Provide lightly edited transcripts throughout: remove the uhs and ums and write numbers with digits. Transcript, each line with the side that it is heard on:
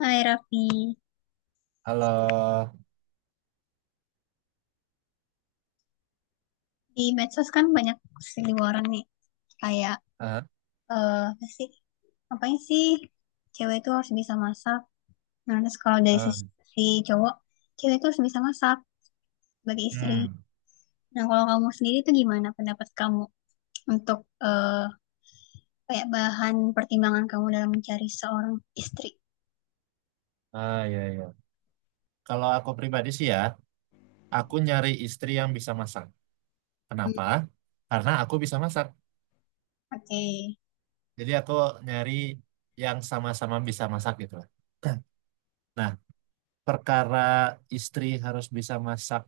left: Hai Raffi,
right: Halo.
left: di medsos kan banyak seliweran nih, kayak
right: Ah,
left: eh apa sih, ngapain sih cewek itu harus bisa masak. Nah terus kalau dari
right: ah,
left: sisi si cowok, cewek itu harus bisa masak sebagai istri.
right: hmm.
left: Nah kalau kamu sendiri tuh gimana pendapat kamu untuk eh kayak bahan pertimbangan kamu dalam mencari seorang istri?
right: Iya, iya. Kalau aku pribadi sih, ya, aku nyari istri yang bisa masak.
left: Hmm.
right: Kenapa? Karena aku bisa masak.
left: Oke.
right: Jadi aku nyari yang sama-sama bisa masak gitu lah. Nah, perkara istri harus bisa masak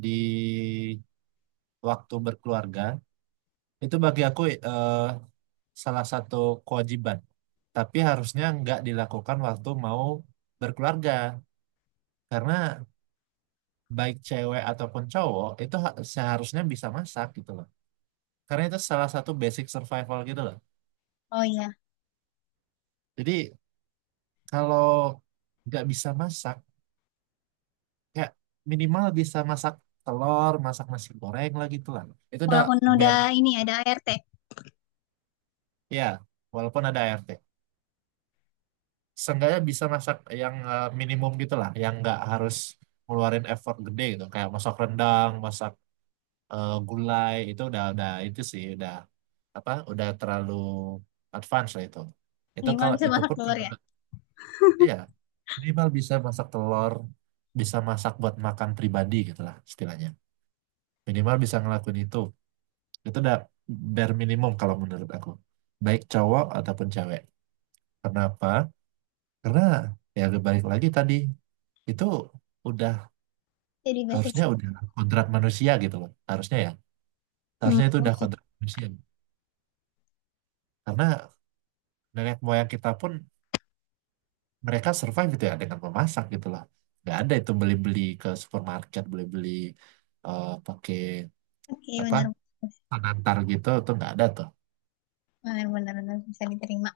right: di waktu berkeluarga, itu bagi aku eh, salah satu kewajiban. Tapi harusnya nggak dilakukan waktu mau berkeluarga. Karena baik cewek ataupun cowok itu seharusnya bisa masak gitu loh. Karena itu salah satu basic survival gitu loh.
left: Oh iya,
right: Jadi kalau nggak bisa masak, kayak minimal bisa masak telur, masak nasi goreng lah gitu lah. Itu udah
left: walaupun udah
right: bare,
left: ini ada ART,
right: ya walaupun ada ART. Seenggaknya bisa masak yang minimum gitu lah, yang nggak harus ngeluarin effort gede gitu. Kayak masak rendang, masak gulai itu udah itu sih udah apa, udah terlalu advance lah itu
left: minimal
right: kalau
left: bisa
right: itu
left: masak
right: pun
left: telur
right: kalau
left: ya.
right: ya minimal bisa masak telur, bisa masak buat makan pribadi gitu lah istilahnya, minimal bisa ngelakuin itu udah bare minimum kalau menurut aku, baik cowok ataupun cewek. Kenapa? Karena ya balik lagi tadi, itu udah,
left: Jadi basic.
right: harusnya udah kodrat manusia gitu loh, harusnya ya,
left: Hmm.
right: harusnya itu udah kodrat manusia, karena nenek moyang kita pun mereka survive itu ya dengan memasak gitu loh. Nggak ada itu beli-beli ke supermarket, beli-beli pakai
left: Oke, bener
right: apa,
left: benar-benar
right: pengantar gitu, itu nggak ada tuh.
left: bisa diterima.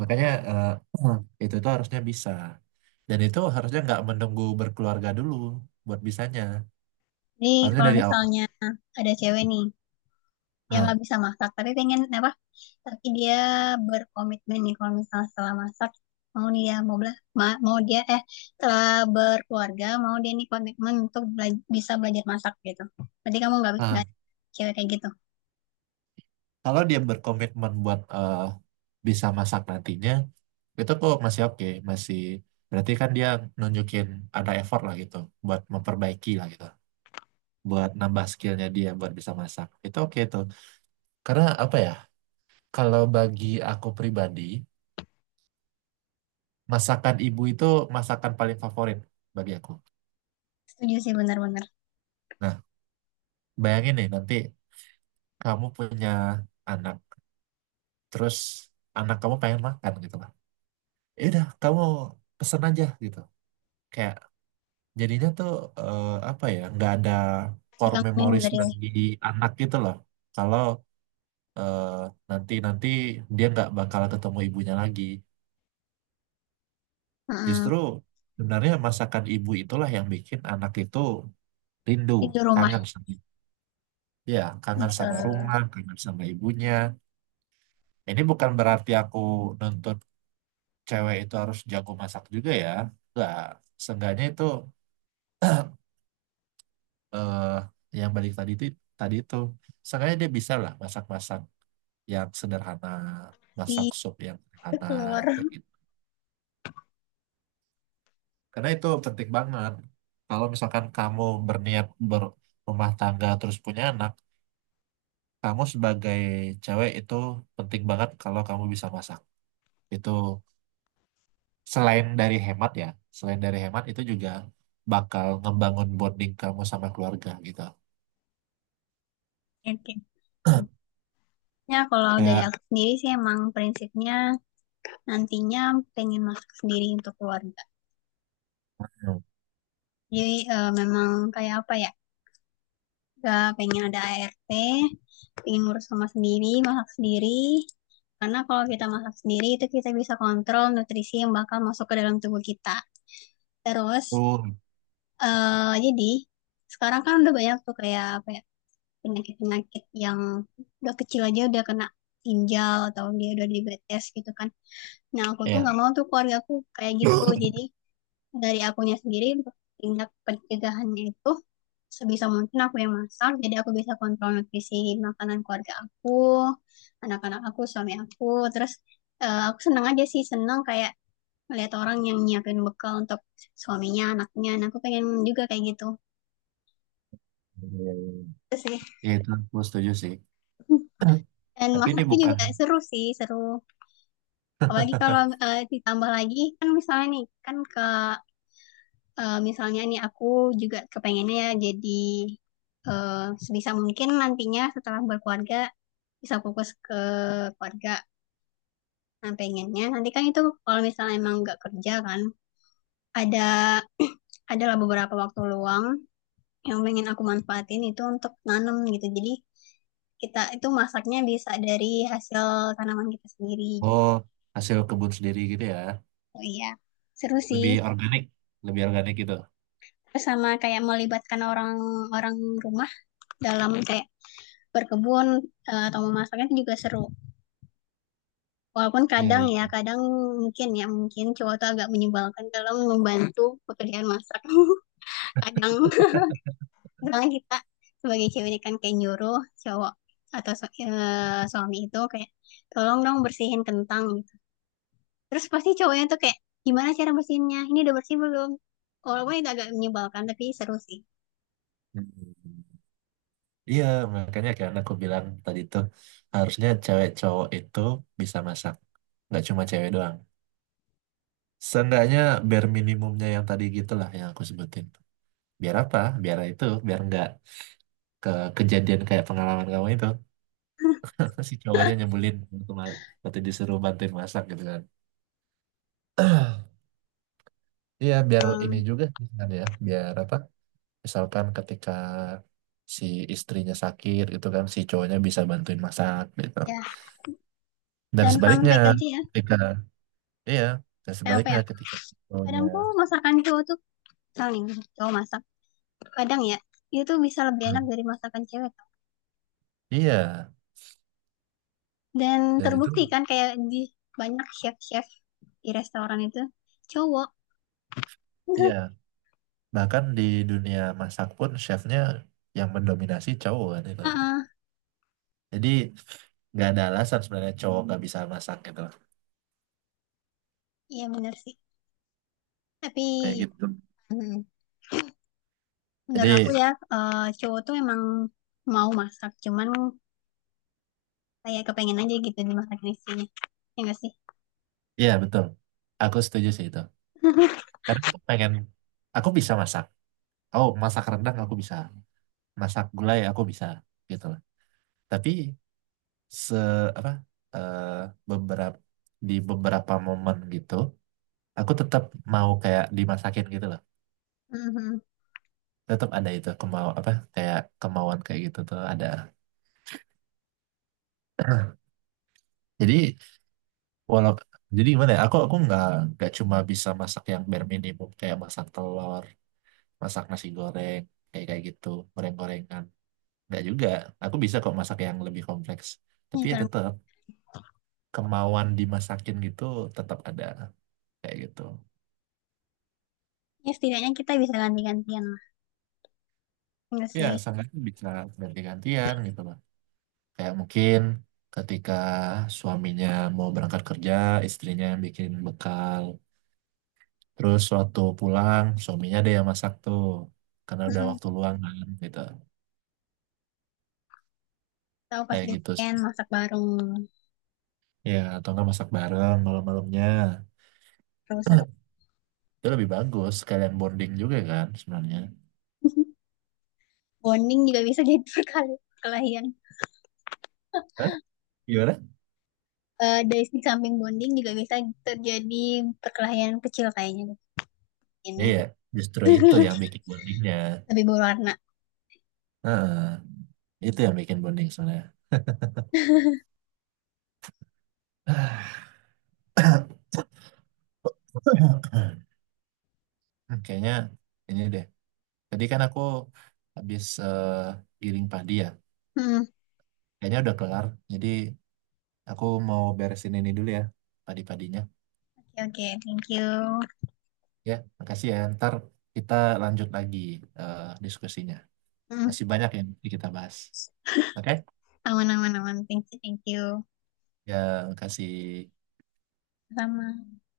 right: Makanya itu tuh harusnya bisa, dan itu harusnya nggak menunggu berkeluarga dulu buat bisanya,
left: Nih,
right: harusnya
left: kalau
right: dari awal.
left: misalnya ada cewek nih yang
right: Nah,
left: nggak bisa masak, tapi pengen apa? Tapi dia berkomitmen nih kalau misalnya setelah masak mau dia mau bela, mau dia setelah berkeluarga mau dia nih komitmen untuk bisa belajar masak gitu. Berarti kamu nggak
right: nah,
left: nggak cewek kayak gitu.
right: Kalau dia berkomitmen buat bisa masak nantinya, itu kok masih oke, masih, berarti kan dia nunjukin ada effort lah gitu, buat memperbaiki lah gitu, buat nambah skillnya dia buat bisa masak. Itu oke tuh. Karena apa ya, kalau bagi aku pribadi, masakan ibu itu masakan paling favorit bagi aku.
left: Setuju sih benar-benar.
right: Nah, bayangin nih nanti kamu punya anak, terus anak kamu pengen makan gitu lah. Ya udah, kamu pesen aja gitu. Kayak jadinya tuh apa ya, nggak ada
left: Jadi
right: core
left: kamu ini
right: memories
left: dari.
right: bagi anak gitu loh. Kalau eh, nanti-nanti dia nggak bakal ketemu ibunya lagi.
left: Heeh,
right: Justru sebenarnya masakan ibu itulah yang bikin anak itu rindu,
left: itu rumah
right: kangen sama, ya, kangen
left: itu
right: sama rumah, kangen sama ibunya. Ini bukan berarti aku nuntut cewek itu harus jago masak juga ya. Enggak, seenggaknya itu eh, yang balik tadi itu, tadi itu seenggaknya dia bisa lah masak-masak yang sederhana, masak
left: si
right: sup yang sederhana
left: keluar.
right: kayak gitu. Karena itu penting banget. Kalau misalkan kamu berniat berumah tangga terus punya anak, kamu sebagai cewek itu penting banget kalau kamu bisa masak. Itu selain dari hemat ya, selain dari hemat itu juga bakal ngebangun bonding kamu sama keluarga gitu.
left: Oke. Ya, kalau dari
right: Kayak
left: aku sendiri sih emang prinsipnya nantinya pengen masak sendiri untuk keluarga. Jadi memang kayak apa ya? Gak pengen ada ART, pengen ngurus sama sendiri, masak sendiri. Karena kalau kita masak sendiri itu kita bisa kontrol nutrisi yang bakal masuk ke dalam tubuh kita. Terus
right: aku,
left: jadi sekarang kan udah banyak tuh kayak apa ya penyakit-penyakit yang udah kecil aja udah kena ginjal atau dia udah diabetes gitu kan. Nah aku tuh
right: ya,
left: nggak mau tuh keluarga aku kayak gitu. Jadi dari akunya sendiri untuk tindak pencegahannya itu sebisa mungkin aku yang masak jadi aku bisa kontrol nutrisi makanan keluarga aku, anak-anak aku, suami aku. Terus aku seneng aja sih, seneng kayak melihat orang yang nyiapin bekal untuk suaminya, anaknya. Nah aku pengen juga kayak gitu. Itu sih.
right: ya itu aku setuju sih.
left: Dan
right: Tapi ini
left: masak itu
right: bukan
left: juga seru sih, seru apalagi kalau ditambah lagi kan misalnya nih kan ke misalnya nih aku juga kepengennya ya. Jadi eh, sebisa mungkin nantinya setelah berkeluarga bisa fokus ke keluarga. Nah, pengennya nanti kan itu kalau misalnya emang nggak kerja kan ada adalah beberapa waktu luang yang pengen aku manfaatin itu untuk nanam gitu. Jadi kita itu masaknya bisa dari hasil tanaman kita sendiri gitu.
right: oh, hasil kebun sendiri gitu ya,
left: Oh iya, seru sih.
right: lebih organik, lebih organik gitu.
left: Terus sama kayak melibatkan orang-orang rumah dalam kayak berkebun, atau memasaknya itu juga seru. Walaupun kadang
right: Iya.
left: ya, kadang mungkin ya, mungkin cowok tuh agak menyebalkan kalau membantu pekerjaan masak. Kadang kadang kita sebagai cewek ini kan kayak nyuruh cowok atau suami itu kayak tolong dong bersihin kentang gitu. Terus pasti cowoknya tuh kayak gimana cara bersihinnya? Ini udah bersih belum? Walaupun itu agak menyebalkan tapi seru sih.
right: Iya. Iya, makanya kan aku bilang tadi tuh harusnya cewek cowok itu bisa masak. Nggak cuma cewek doang. Seenggaknya bare minimumnya yang tadi gitulah yang aku sebutin. Biar apa? Biar itu, biar nggak ke kejadian kayak pengalaman kamu itu. Si cowoknya nyebelin waktu, waktu disuruh bantuin masak gitu kan. Iya, biar ini juga kan ya. Biar apa? Misalkan ketika si istrinya sakit itu kan si cowoknya bisa bantuin masak gitu.
left: Ya,
right: Dan
left: dan fun
right: sebaliknya
left: fact aja ya.
right: ketika, iya, dan
left: Kayak apa
right: sebaliknya
left: ya?
right: ketika cowoknya,
left: Kadang tuh masakan cowok tuh misalnya cowok masak kadang ya itu tuh bisa lebih
right: hmm,
left: enak dari masakan cewek tau.
right: iya,
left: Dan
right: dan itu,
left: terbukti kan kayak di banyak chef-chef di restoran itu cowok.
right: iya, bahkan di dunia masak pun chefnya yang mendominasi cowok kan itu.
left: Heeh,
right: Jadi nggak ada alasan sebenarnya cowok nggak bisa masak gitu,
left: iya bener sih tapi.
right: kayak gitu.
left: Hmm. Menurut aku
right: Jadi
left: ya cowok tuh emang mau masak cuman kayak kepengen aja gitu dimasakin istrinya, ya enggak sih.
right: iya betul, aku setuju sih itu. Karena aku pengen, aku bisa masak. Oh, masak rendang aku bisa, masak gulai aku bisa gitu loh. Tapi se apa eh, beberapa, di beberapa momen gitu, aku tetap mau kayak dimasakin gitu loh,
left: Mhm.
right: tetap ada itu, kemau apa, kayak kemauan kayak gitu tuh ada. Jadi walau, jadi gimana ya, aku nggak cuma bisa masak yang bare minimum kayak masak telur, masak nasi goreng, kayak kayak gitu, goreng-gorengan, nggak juga, aku bisa kok masak yang lebih kompleks, tapi
left: Ya
right: ya
left: karena
right: tetap kemauan dimasakin gitu tetap ada, kayak gitu.
left: ya setidaknya kita bisa ganti-gantian lah, ya enggak
right: Ya
left: sih.
right: sangat bisa ganti-gantian gitu loh. Kayak mungkin ketika suaminya mau berangkat kerja, istrinya yang bikin bekal. Terus waktu pulang, suaminya ada yang masak tuh. Karena udah
left: Heeh.
right: waktu luang kan, gitu.
left: Tahu
right: Kayak
left: pasti
right: gitu
left: weekend
right: sih.
left: masak bareng
right: Ya, atau nggak masak bareng malam-malamnya.
left: terus seru.
right: Itu lebih bagus, sekalian bonding juga kan sebenarnya.
left: Bonding juga bisa jadi perkali perkelahian.
right: Hah? Gimana?
left: Dari sisi samping bonding juga bisa terjadi perkelahian kecil kayaknya mungkin ya.
right: Iya, justru itu yang bikin bondingnya.
left: Lebih berwarna.
right: Heeh, itu yang bikin bonding sebenarnya. Kayaknya ini deh. Tadi kan aku habis giring padi ya.
left: Hmm,
right: Kayaknya udah kelar. Jadi aku mau beresin ini dulu ya, padi-padinya.
left: oke, oke, thank you.
right: Ya, makasih ya. Ntar kita lanjut lagi diskusinya.
left: Hmm,
right: Masih banyak yang mesti kita bahas. Oke?
left: aman, aman, aman. Thank you, thank you.
right: Ya, makasih.
left: Sama.